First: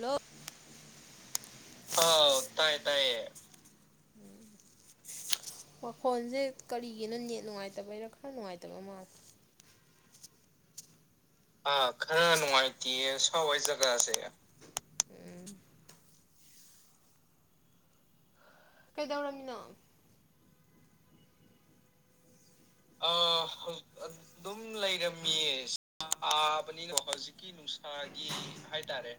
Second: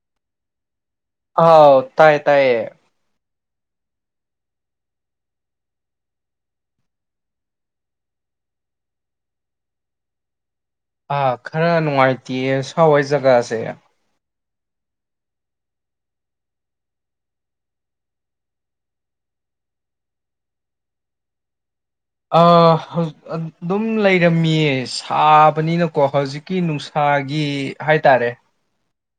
ꯂꯣ ꯑꯥꯎ ꯇꯥꯏꯌꯦ ꯇꯥꯏꯌꯦ ꯎꯝ ꯋꯥ ꯐꯣꯟꯁꯦ ꯀꯔꯤꯒꯤꯅꯣ ꯅꯦꯠ ꯅꯨꯡꯉꯥꯏꯇꯕꯒꯤꯔ ꯈꯔ ꯅꯨꯡꯉꯥꯏꯇꯕ ꯃꯥꯜꯂꯦ ꯑ ꯈꯔ ꯑꯥ ꯈꯔ ꯅꯨꯡꯉꯥꯏꯇꯤꯌꯦ ꯁꯥꯋꯥꯏ ꯅꯨꯡꯉꯥꯏꯇꯦꯌꯦ ꯁꯥꯋꯥꯏ ꯖꯒꯥꯖꯦ ꯖꯒꯥꯁꯦ ꯎꯝ ꯀꯩꯗꯧꯔꯃꯤꯅꯣ ꯑ ꯑꯥ ꯑꯗꯨꯝ ꯑꯗꯨꯝ ꯂꯩꯔꯝꯃꯤꯌꯦ ꯂꯩꯔꯝꯃꯤꯌꯦ ꯁꯥꯕꯅꯤꯅꯀꯣ ꯍꯧꯖꯤꯛꯀꯤ ꯁꯥꯕꯅꯤꯅ ꯅꯨꯡꯁꯥꯒꯤ ꯍꯧꯖꯤꯛꯀꯤ ꯅꯨꯡꯁꯥꯒꯤ ꯍꯥꯏꯇꯥꯔꯦ ꯍꯥꯏꯇꯥꯔꯦ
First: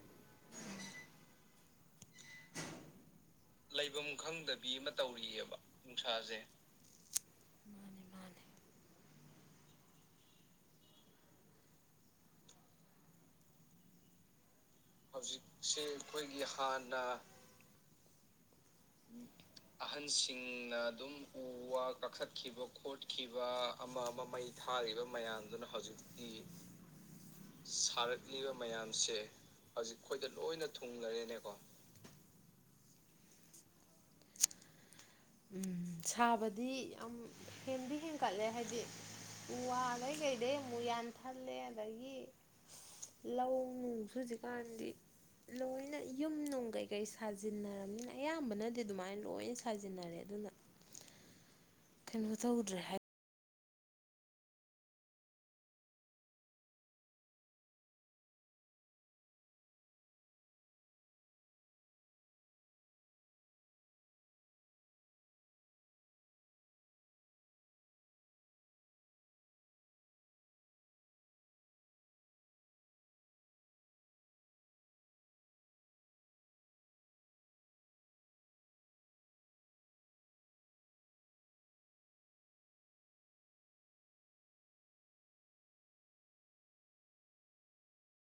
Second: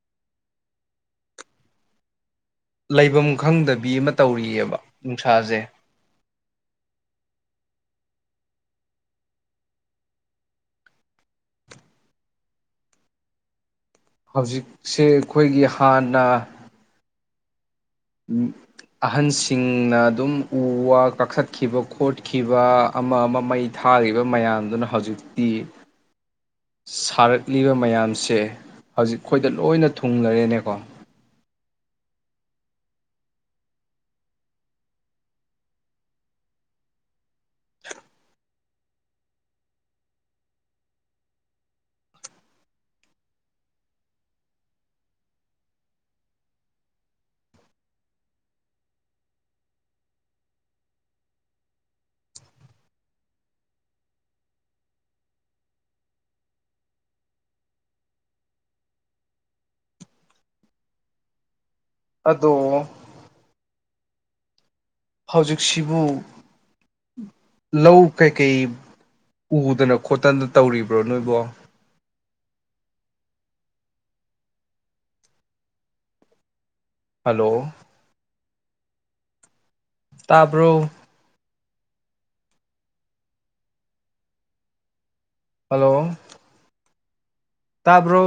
ꯂꯩꯕꯝ ꯈꯪꯗꯕꯤ ꯑꯃ ꯂꯩꯐꯝ ꯈꯪꯗꯕꯤ ꯇꯧꯔꯤꯌꯦꯕ ꯑꯃ ꯇꯧꯔꯤꯑꯕ ꯅꯨꯡꯁꯥꯖꯦ ꯅꯨꯡꯁꯥꯁꯦ ꯃꯥꯅꯦ ꯃꯥꯅꯦ ꯍꯧꯖꯤꯛ ꯁꯦ ꯑꯩꯈꯣꯏꯒꯤ ꯍꯧꯖꯤꯛꯁꯦ ꯍꯥꯟꯅ ꯑꯈꯣꯏꯒꯤ ꯍꯥꯟꯅ ꯎꯝ ꯑꯍꯟꯁꯤꯡꯅ ꯑꯗꯨꯝ ꯎ ꯑꯍꯟꯁꯤꯡꯅ ꯋꯥ ꯑꯗꯨꯝ ꯎ ꯀꯛꯊꯠꯈꯤꯕ ꯋꯥ ꯈꯣꯠꯈꯤꯕ ꯀꯛꯊꯠꯈꯤꯕ ꯑꯃ ꯑꯃ ꯃꯩ ꯈꯣꯠꯈꯤꯕ ꯑꯃ ꯊꯥꯔꯤꯕ ꯑꯃ ꯃꯩ ꯃꯌꯥꯝꯗꯨꯅ ꯊꯥꯔꯤꯕ ꯍꯧꯖꯤꯛꯇꯤ ꯃꯌꯥꯝꯗꯨꯅ ꯍꯧꯖꯤꯛꯇꯤ ꯁꯥꯔꯛꯂꯤꯕ ꯃꯌꯥꯝꯁꯦ ꯁꯥꯔꯛꯂꯤꯕ ꯍꯧꯖꯤꯛ ꯃꯌꯥꯝꯁꯦ ꯑꯩꯈꯣꯏꯗ ꯂꯣꯏꯅ ꯍꯧꯖꯤꯛ ꯑꯩꯈꯣꯏꯗ ꯂꯣꯏꯅ ꯊꯨꯡꯂꯔꯦꯅꯦꯀꯣ ꯊꯨꯡꯂꯔꯦꯅꯦꯀꯣ ꯎꯝ ꯁꯥꯕꯗꯤ ꯌꯥꯝ ꯍꯦꯟꯗꯤ ꯍꯦꯟꯀꯠꯂꯦ ꯍꯥꯏꯗꯤ ꯎ ꯋꯥꯗꯩ ꯀꯩꯗꯩ ꯑꯃꯨꯛ ꯌꯥꯟꯊꯠꯂꯦ ꯑꯗꯒꯤ ꯂꯧ ꯅꯨꯡꯁꯨ ꯍꯧꯖꯤꯛꯀꯥꯟꯗꯤ ꯂꯣꯏꯅ ꯌꯨꯝ ꯅꯨꯡ ꯀꯩꯀꯩ ꯁꯥꯖꯤꯟꯅꯔꯝꯅꯤꯅ ꯑꯌꯥꯝꯕꯅꯗꯤ ꯑꯗꯨꯃꯥꯏꯅ ꯂꯣꯏꯅ ꯁꯥ ꯌꯥꯔꯦ ꯑꯗꯨꯅ ꯀꯩꯅꯣ ꯇꯧꯗ꯭ꯔꯦ ꯍꯥꯏ ꯑꯗꯣ ꯍꯧꯖꯤꯛꯁꯤꯕꯨ ꯂꯧ ꯀꯩꯀꯩ ꯎꯗꯅ ꯈꯣꯠꯇꯅ ꯇꯧꯔꯤꯕ꯭ꯔꯣ ꯅꯣꯏꯕꯣ ꯍꯜꯂꯣ ꯇꯥꯕ꯭ꯔꯣ ꯍꯜꯂꯣ ꯇꯥꯕ꯭ꯔꯣ